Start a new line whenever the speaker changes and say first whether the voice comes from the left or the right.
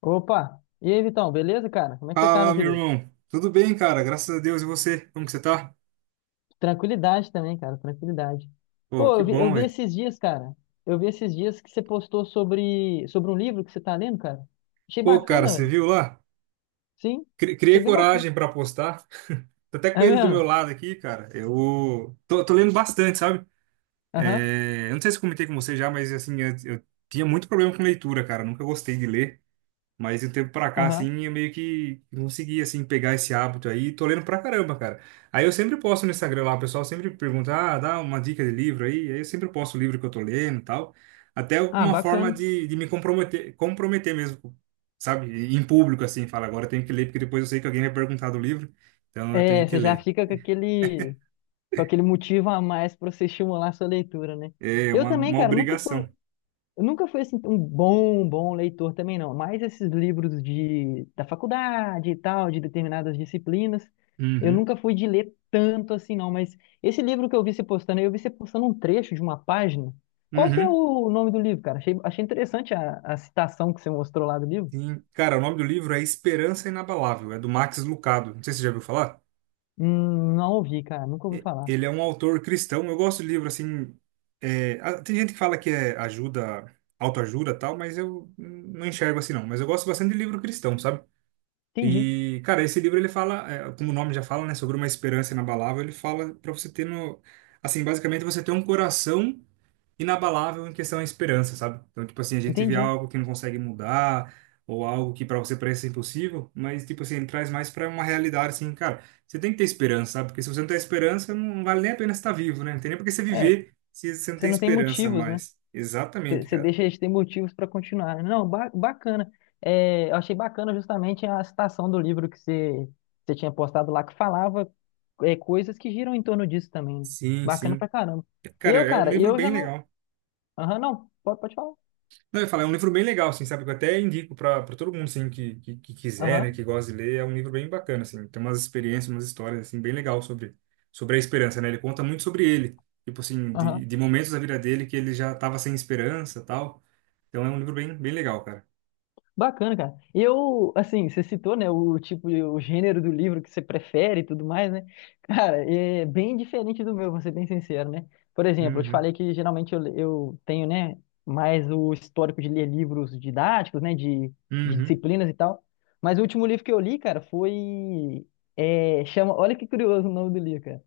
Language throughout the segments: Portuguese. left: Opa! E aí, Vitão, beleza, cara? Como é que você tá,
right: Fala,
left: meu
right: meu
left: querido?
right: irmão. Tudo bem, cara? Graças a Deus. E você? Como que você tá?
left: Tranquilidade também, cara, tranquilidade.
right: Pô,
left: Pô,
right: que
left: eu vi, eu
right: bom,
left: vi
right: velho.
left: esses dias, cara. Eu vi esses dias que você postou sobre um livro que você tá lendo, cara. Achei
right: Pô, cara,
left: bacana,
right: você
left: velho.
right: viu lá?
left: Sim,
right: Cri-
left: achei
right: Criei
left: bem bacana.
right: coragem pra apostar. Tô até
left: É
right: com ele do meu
left: mesmo?
right: lado aqui, cara. Eu tô lendo bastante, sabe?
left: Aham,
right: É, eu não sei se comentei com você já, mas assim, eu tinha muito problema com leitura, cara. Nunca gostei de ler. Mas de um tempo pra cá,
left: aham.
right: assim, eu meio que consegui, assim, pegar esse hábito aí. Tô lendo pra caramba, cara. Aí eu sempre posto no Instagram lá, o pessoal sempre pergunta, ah, dá uma dica de livro aí. Aí eu sempre posto o livro que eu tô lendo e tal. Até
left: Ah,
right: uma forma
left: bacana.
right: de me comprometer, comprometer mesmo, sabe? Em público, assim, fala, agora eu tenho que ler, porque depois eu sei que alguém vai perguntar do livro. Então eu tenho
left: É,
right: que
left: você já
right: ler.
left: fica com com aquele motivo a mais pra você estimular a sua leitura, né?
right: É
left: Eu
right: uma,
left: também,
right: uma
left: cara, nunca fui.
right: obrigação.
left: Eu nunca fui assim um bom leitor também não, mas esses livros de da faculdade e tal, de determinadas disciplinas, eu
right: Uhum.
left: nunca fui de ler tanto assim não, mas esse livro que eu vi você postando, aí, eu vi você postando um trecho de uma página. Qual que é
right: Uhum.
left: o nome do livro, cara? Achei interessante a citação que você mostrou lá do livro.
right: Sim. Cara, o nome do livro é Esperança Inabalável. É do Max Lucado. Não sei se você já ouviu falar.
left: Não ouvi, cara, nunca ouvi falar.
right: Ele é um autor cristão. Eu gosto de livro assim. É, tem gente que fala que é ajuda, autoajuda e tal, mas eu não enxergo assim não. Mas eu gosto bastante de livro cristão, sabe?
left: Entendi,
right: E, cara, esse livro ele fala, como o nome já fala, né, sobre uma esperança inabalável. Ele fala pra você ter no, assim, basicamente você ter um coração inabalável em questão à esperança, sabe? Então, tipo assim, a gente vê
left: entendi.
right: algo que não consegue mudar, ou algo que para você parece impossível, mas, tipo assim, ele traz mais para uma realidade, assim, cara, você tem que ter esperança, sabe? Porque se você não tem esperança, não vale nem a pena estar vivo, né? Não tem nem por que você
left: É,
right: viver se você não
left: você
right: tem
left: não tem
right: esperança
left: motivos, né?
right: mais. Exatamente,
left: Você
right: cara.
left: deixa eles ter motivos para continuar. Não, bacana. É, eu achei bacana justamente a citação do livro que você tinha postado lá, que falava coisas que giram em torno disso também. Né?
right: Sim,
left: Bacana
right: sim.
left: pra caramba.
right: Cara,
left: Eu,
right: é um
left: cara,
right: livro
left: eu
right: bem
left: já não.
right: legal.
left: Aham, não. Pode falar.
right: Não, eu ia falar, é um livro bem legal, assim, sabe? Que eu até indico pra todo mundo, assim, que quiser, né?
left: Aham,
right: Que gosta de ler. É um livro bem bacana, assim. Tem umas experiências, umas histórias, assim, bem legal sobre a esperança, né? Ele conta muito sobre ele. Tipo assim,
left: aham.
right: de momentos da vida dele que ele já tava sem esperança tal. Então é um livro bem, bem legal, cara.
left: Bacana, cara. Eu, assim, você citou, né, o tipo, o gênero do livro que você prefere e tudo mais, né? Cara, é bem diferente do meu, vou ser bem sincero, né? Por exemplo, eu te
right: Uhum.
left: falei que geralmente eu tenho, né, mais o histórico de ler livros didáticos, né, de
right: Uhum.
left: disciplinas e tal. Mas o último livro que eu li, cara, foi, chama, olha que curioso o nome do livro, cara.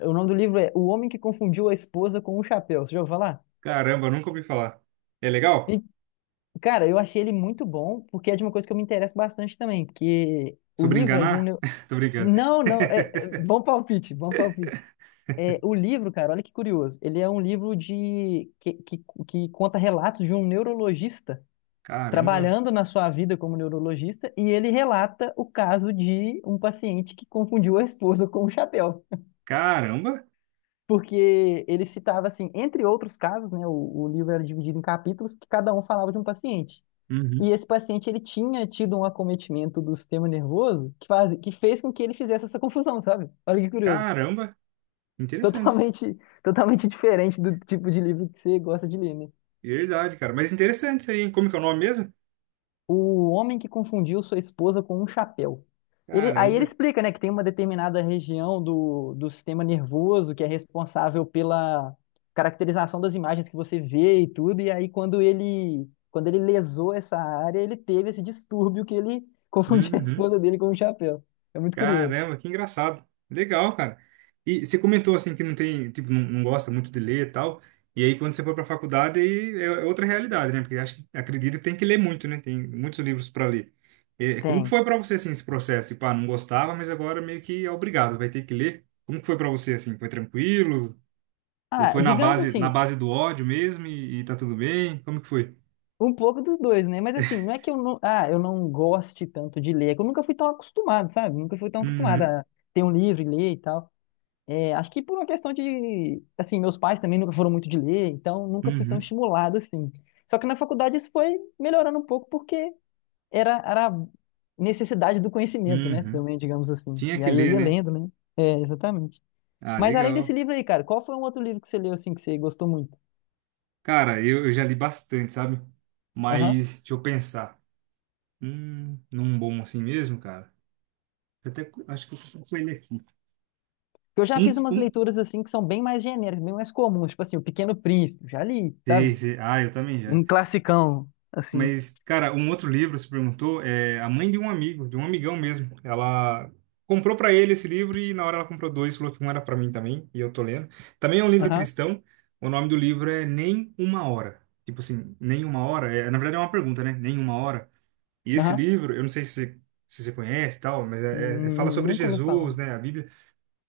left: O nome do livro é O Homem que Confundiu a Esposa com o Chapéu. Você já ouviu falar?
right: Caramba, nunca ouvi falar. É legal?
left: Cara, eu achei ele muito bom, porque é de uma coisa que eu me interesso bastante também, porque o
right: Sobre
left: livro é de um...
right: enganar? Tô brincando.
left: Não, não, bom palpite, bom palpite. É, o livro, cara, olha que curioso, ele é um livro que conta relatos de um neurologista
right: Caramba.
left: trabalhando na sua vida como neurologista, e ele relata o caso de um paciente que confundiu a esposa com o chapéu.
right: Caramba.
left: Porque ele citava, assim, entre outros casos, né, o livro era dividido em capítulos, que cada um falava de um paciente.
right: Uhum.
left: E esse paciente ele tinha tido um acometimento do sistema nervoso que fez com que ele fizesse essa confusão, sabe? Olha que curioso.
right: Caramba. Interessante.
left: Totalmente, totalmente diferente do tipo de livro que você gosta de ler, né?
right: Verdade, cara. Mas interessante isso aí, hein? Como que é o nome mesmo?
left: O homem que confundiu sua esposa com um chapéu. Ele, aí
right: Caramba.
left: ele explica, né, que tem uma determinada região do sistema nervoso que é responsável pela caracterização das imagens que você vê e tudo. E aí quando ele lesou essa área, ele teve esse distúrbio que ele confundia a
right: Uhum.
left: esposa dele com um chapéu. É muito curioso.
right: Caramba, que engraçado. Legal, cara. E você comentou assim que não tem, tipo, não, não gosta muito de ler e tal. E aí quando você foi para a faculdade aí é outra realidade, né? Porque acho que acredito que tem que ler muito, né? Tem muitos livros para ler. É, como que
left: Tem.
right: foi para você assim esse processo? Tipo, ah, não gostava, mas agora meio que é obrigado, vai ter que ler. Como que foi para você assim? Foi tranquilo? Ou
left: Ah,
right: foi na
left: digamos
right: base na
left: assim,
right: base do ódio mesmo e tá tudo bem? Como que foi?
left: um pouco dos dois, né? Mas assim, não é que eu não, ah, eu não goste tanto de ler, é que eu nunca fui tão acostumado, sabe? Nunca fui tão acostumado
right: Uhum.
left: a ter um livro e ler e tal. É, acho que por uma questão de, assim, meus pais também nunca foram muito de ler, então nunca fui tão
right: Uhum.
left: estimulado assim. Só que na faculdade isso foi melhorando um pouco porque era a necessidade do conhecimento, né?
right: Uhum.
left: Também, digamos assim.
right: Tinha
left: E
right: que
left: aí eu
right: ler,
left: ia
right: né?
left: lendo, né? É, exatamente.
right: Ah,
left: Mas além desse
right: legal.
left: livro aí, cara, qual foi um outro livro que você leu assim que você gostou muito?
right: Cara, eu já li bastante, sabe?
left: Aham.
right: Mas deixa eu pensar. Num bom assim mesmo, cara. Eu até acho que eu tô com ele aqui.
left: Porque eu já
right: Um,
left: fiz umas
right: um.
left: leituras assim que são bem mais genéricas, bem mais comuns, tipo assim, O Pequeno Príncipe, já li,
right: Sei,
left: sabe?
right: sei. Ah, eu também já.
left: Um classicão, assim.
right: Mas, cara, um outro livro, você perguntou, é a mãe de um amigo, de um amigão mesmo. Ela comprou pra ele esse livro e na hora ela comprou dois, falou que um era pra mim também, e eu tô lendo. Também é um livro
left: Aham,
right: cristão. O nome do livro é Nem Uma Hora. Tipo assim, nem uma hora. É, na verdade é uma pergunta, né? Nem uma hora. E esse
left: aham.
right: livro, eu não sei se você conhece e tal, mas fala sobre
left: Nunca ouvi falar.
right: Jesus, né? A Bíblia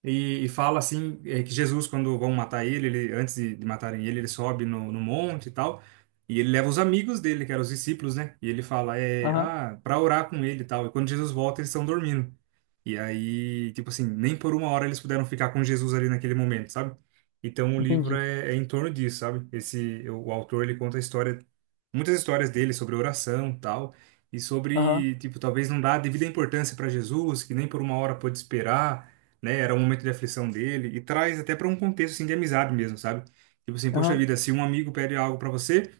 right: e fala assim, que Jesus, quando vão matar ele, ele antes de matarem ele, ele sobe no monte e tal, e ele leva os amigos dele, que eram os discípulos, né? E ele fala,
left: Aham,
right: para orar com ele e tal. E quando Jesus volta, eles estão dormindo. E aí, tipo assim, nem por uma hora eles puderam ficar com Jesus ali naquele momento, sabe? Então o livro
left: entendi.
right: é em torno disso, sabe? O autor, ele conta a história, muitas histórias dele sobre oração e tal, e
left: Aham,
right: sobre, tipo, talvez não dar a devida importância para Jesus, que nem por uma hora pôde esperar, né? Era um momento de aflição dele e traz até para um contexto assim de amizade mesmo, sabe? Tipo assim, poxa
left: aham,
right: vida, se um amigo pede algo para você,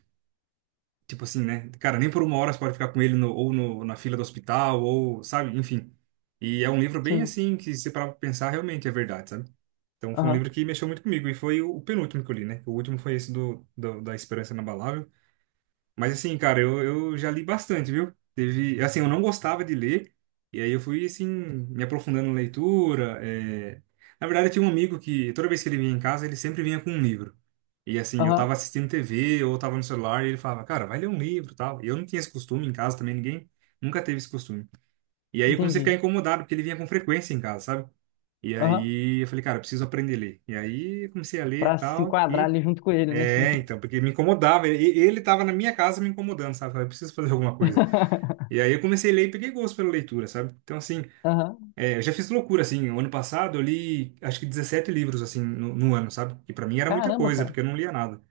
right: tipo assim, né? Cara, nem por uma hora você pode ficar com ele no, ou no, na fila do hospital ou, sabe? Enfim. E é um livro bem
left: sim,
right: assim que se para pensar realmente é verdade, sabe? Então foi um
left: aham,
right: livro que mexeu muito comigo e foi o penúltimo que eu li, né? O último foi esse do, do da Esperança Inabalável. Mas assim, cara, eu já li bastante, viu? Teve, assim, eu não gostava de ler, e aí eu fui, assim, me aprofundando na leitura. É. Na verdade, eu tinha um amigo que, toda vez que ele vinha em casa, ele sempre vinha com um livro. E assim, eu
left: aham,
right: tava assistindo TV ou tava no celular, e ele falava, cara, vai ler um livro e tal. E eu não tinha esse costume em casa também, ninguém nunca teve esse costume. E aí eu comecei a ficar
left: entendi.
right: incomodado, porque ele vinha com frequência em casa, sabe? E
left: Aham,
right: aí eu falei, cara, eu preciso aprender a ler. E aí eu comecei a ler e
left: pra se
right: tal,
left: enquadrar ali junto com ele, né?
right: então, porque me incomodava. Ele tava na minha casa me incomodando, sabe? Eu falei, preciso fazer alguma coisa. E aí eu comecei a ler e peguei gosto pela leitura, sabe? Então, assim,
left: Aham,
right: eu já fiz loucura, assim. O ano passado eu li, acho que 17 livros, assim, no ano, sabe? Que pra mim era muita
left: caramba,
right: coisa,
left: cara.
right: porque eu não lia nada.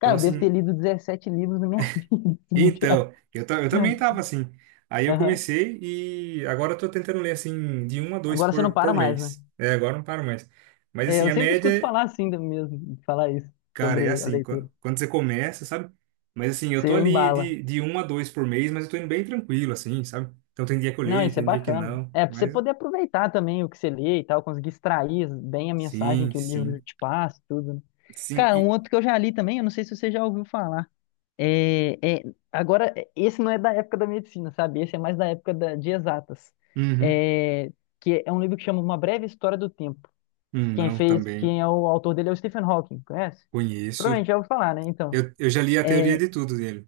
right: Então,
left: eu devo ter
right: assim,
left: lido 17 livros na minha vida. Se bobear.
right: então, eu também tava assim. Aí eu
left: Aham,
right: comecei e agora eu tô tentando ler, assim, de um a dois
left: agora você não
right: por
left: para mais, né?
right: mês. É, agora não paro mais. Mas,
left: É,
right: assim,
left: eu
right: a
left: sempre escuto
right: média
left: falar assim do mesmo, falar isso,
right: cara, é
left: sobre a
right: assim,
left: leitura.
right: quando você começa, sabe? Mas assim, eu tô
left: Você
right: ali
left: embala.
right: de um a dois por mês, mas eu tô indo bem tranquilo, assim, sabe? Então tem dia que eu
left: Não,
right: leio,
left: isso é
right: tem dia que
left: bacana.
right: não,
left: É, pra você
right: mas
left: poder aproveitar também o que você lê e tal, conseguir extrair bem a mensagem
right: sim,
left: que o
right: sim,
left: livro te passa, e tudo, né?
right: sim,
left: Cara, um
right: e...
left: outro que eu já li também, eu não sei se você já ouviu falar. É, agora, é, esse não é da época da medicina, sabe? Esse é mais da época de exatas.
right: Uhum.
left: É, que é um livro que chama Uma Breve História do Tempo. Quem
right: Não,
left: fez,
right: também
left: quem é o autor dele é o Stephen Hawking, conhece?
right: conheço.
left: Provavelmente já ouviu falar, né? Então,
right: Eu já li a teoria
left: é,
right: de tudo dele.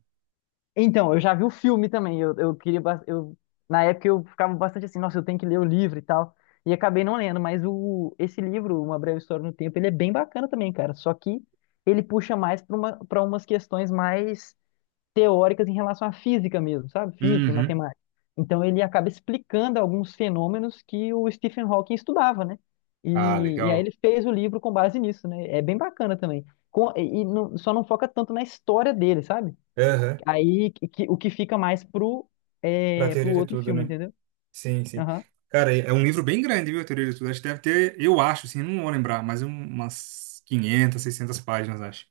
left: então eu já vi o filme também. Eu, na época eu ficava bastante assim, nossa, eu tenho que ler o livro e tal. E acabei não lendo, mas o, esse livro, Uma Breve História do Tempo, ele é bem bacana também, cara. Só que ele puxa mais para para umas questões mais teóricas em relação à física mesmo, sabe? Física e
right: Uhum.
left: matemática. Então ele acaba explicando alguns fenômenos que o Stephen Hawking estudava, né?
right: Ah,
left: E aí ele
right: legal.
left: fez o livro com base nisso, né? É bem bacana também. Só não foca tanto na história dele, sabe?
right: Aham,
left: O que fica mais pro,
right: pra
left: é, pro
right: teoria de
left: outro
right: tudo,
left: filme,
right: né?
left: entendeu?
right: Sim, sim.
left: Aham.
right: Cara, é um livro bem grande, viu, a teoria de tudo. Acho que deve ter, eu acho, assim, não vou lembrar, mas umas 500, 600 páginas, acho.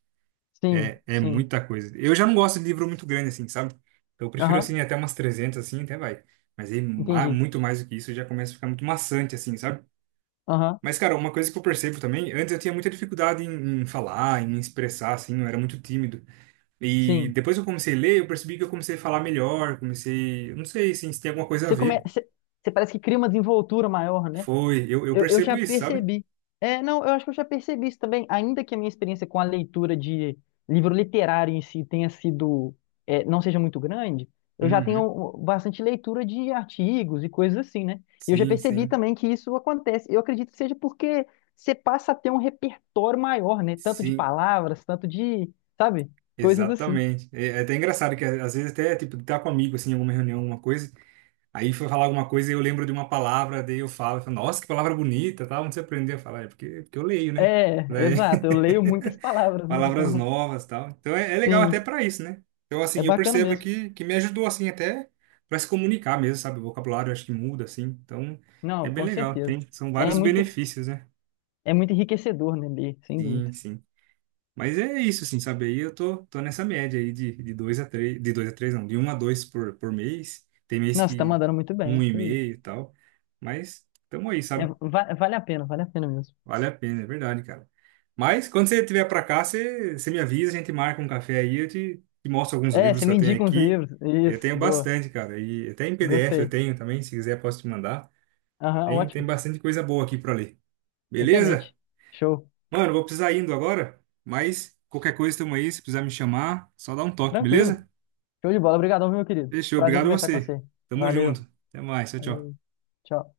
left: Sim,
right: É
left: sim.
right: muita coisa. Eu já não gosto de livro muito grande, assim, sabe? Então eu prefiro,
left: Aham.
right: assim, até umas 300 assim, até vai. Mas aí,
left: Entendi.
right: muito mais do que isso, já começa a ficar muito maçante, assim, sabe?
left: Aham.
right: Mas, cara, uma coisa que eu percebo também, antes eu tinha muita dificuldade em falar, em me expressar, assim, eu era muito tímido. E
left: Sim.
right: depois que eu comecei a ler, eu percebi que eu comecei a falar melhor, comecei. Eu não sei, assim, se tem alguma coisa a ver.
left: Você parece que cria uma desenvoltura maior, né?
right: Foi, eu
left: Eu
right: percebo
left: já
right: isso, sabe?
left: percebi. É, não, eu acho que eu já percebi isso também. Ainda que a minha experiência com a leitura de livro literário em si tenha sido, é, não seja muito grande, eu já
right: Uhum.
left: tenho bastante leitura de artigos e coisas assim, né? E eu já
right: Sim,
left: percebi
right: sim.
left: também que isso acontece. Eu acredito que seja porque você passa a ter um repertório maior, né? Tanto de
right: Sim,
left: palavras, tanto de, sabe? Coisas assim.
right: exatamente. É até engraçado que às vezes até, tipo, tá com um amigo, assim, em alguma reunião, alguma coisa. Aí foi falar alguma coisa e eu lembro de uma palavra, daí eu falo, nossa, que palavra bonita, tal, onde você aprendeu a falar? É porque eu leio, né?
left: É,
right: Daí,
left: exato. Eu leio muitas palavras, né?
right: palavras
left: Então,
right: novas, tal. Então é legal até
left: sim,
right: para isso, né? Então
left: é
right: assim, eu
left: bacana
right: percebo
left: mesmo.
right: que me ajudou assim até para se comunicar mesmo, sabe? O vocabulário eu acho que muda assim. Então é
left: Não,
right: bem
left: com
right: legal,
left: certeza.
right: tem, são
left: É
right: vários
left: muito.
right: benefícios, né?
left: É muito enriquecedor, né, ler, sem
right: Sim,
left: dúvida.
right: sim. Mas é isso, assim, sabe? Aí eu tô nessa média aí de dois a três, de dois a três não, de um a dois por mês. Tem mês
left: Nossa, tá
right: que
left: mandando muito bem.
right: um e
left: Que isso.
right: meio e tal. Mas tamo aí,
left: É,
right: sabe?
left: vale a pena mesmo.
right: Vale a pena, é verdade, cara. Mas quando você estiver pra cá, você me avisa, a gente marca um café aí, eu te mostro alguns
left: É,
right: livros
left: você
right: que
left: me
right: eu tenho
left: indica uns
right: aqui.
left: livros.
right: Eu
left: Isso,
right: tenho
left: boa.
right: bastante, cara. E até em PDF eu
left: Gostei.
right: tenho também, se quiser posso te mandar.
left: Aham,
right: Tem
left: ótimo.
right: bastante coisa boa aqui pra ler. Beleza?
left: Excelente. Show.
right: Mano, vou precisar indo agora, mas qualquer coisa estamos aí, se precisar me chamar, só dá um toque,
left: Tranquilo.
right: beleza?
left: Show de bola. Obrigadão, meu querido.
right: Fechou,
left: Prazer em
right: obrigado a
left: conversar com
right: você.
left: você.
right: Tamo junto.
left: Valeu.
right: Até mais, tchau,
left: Falou.
right: tchau.
left: Tchau.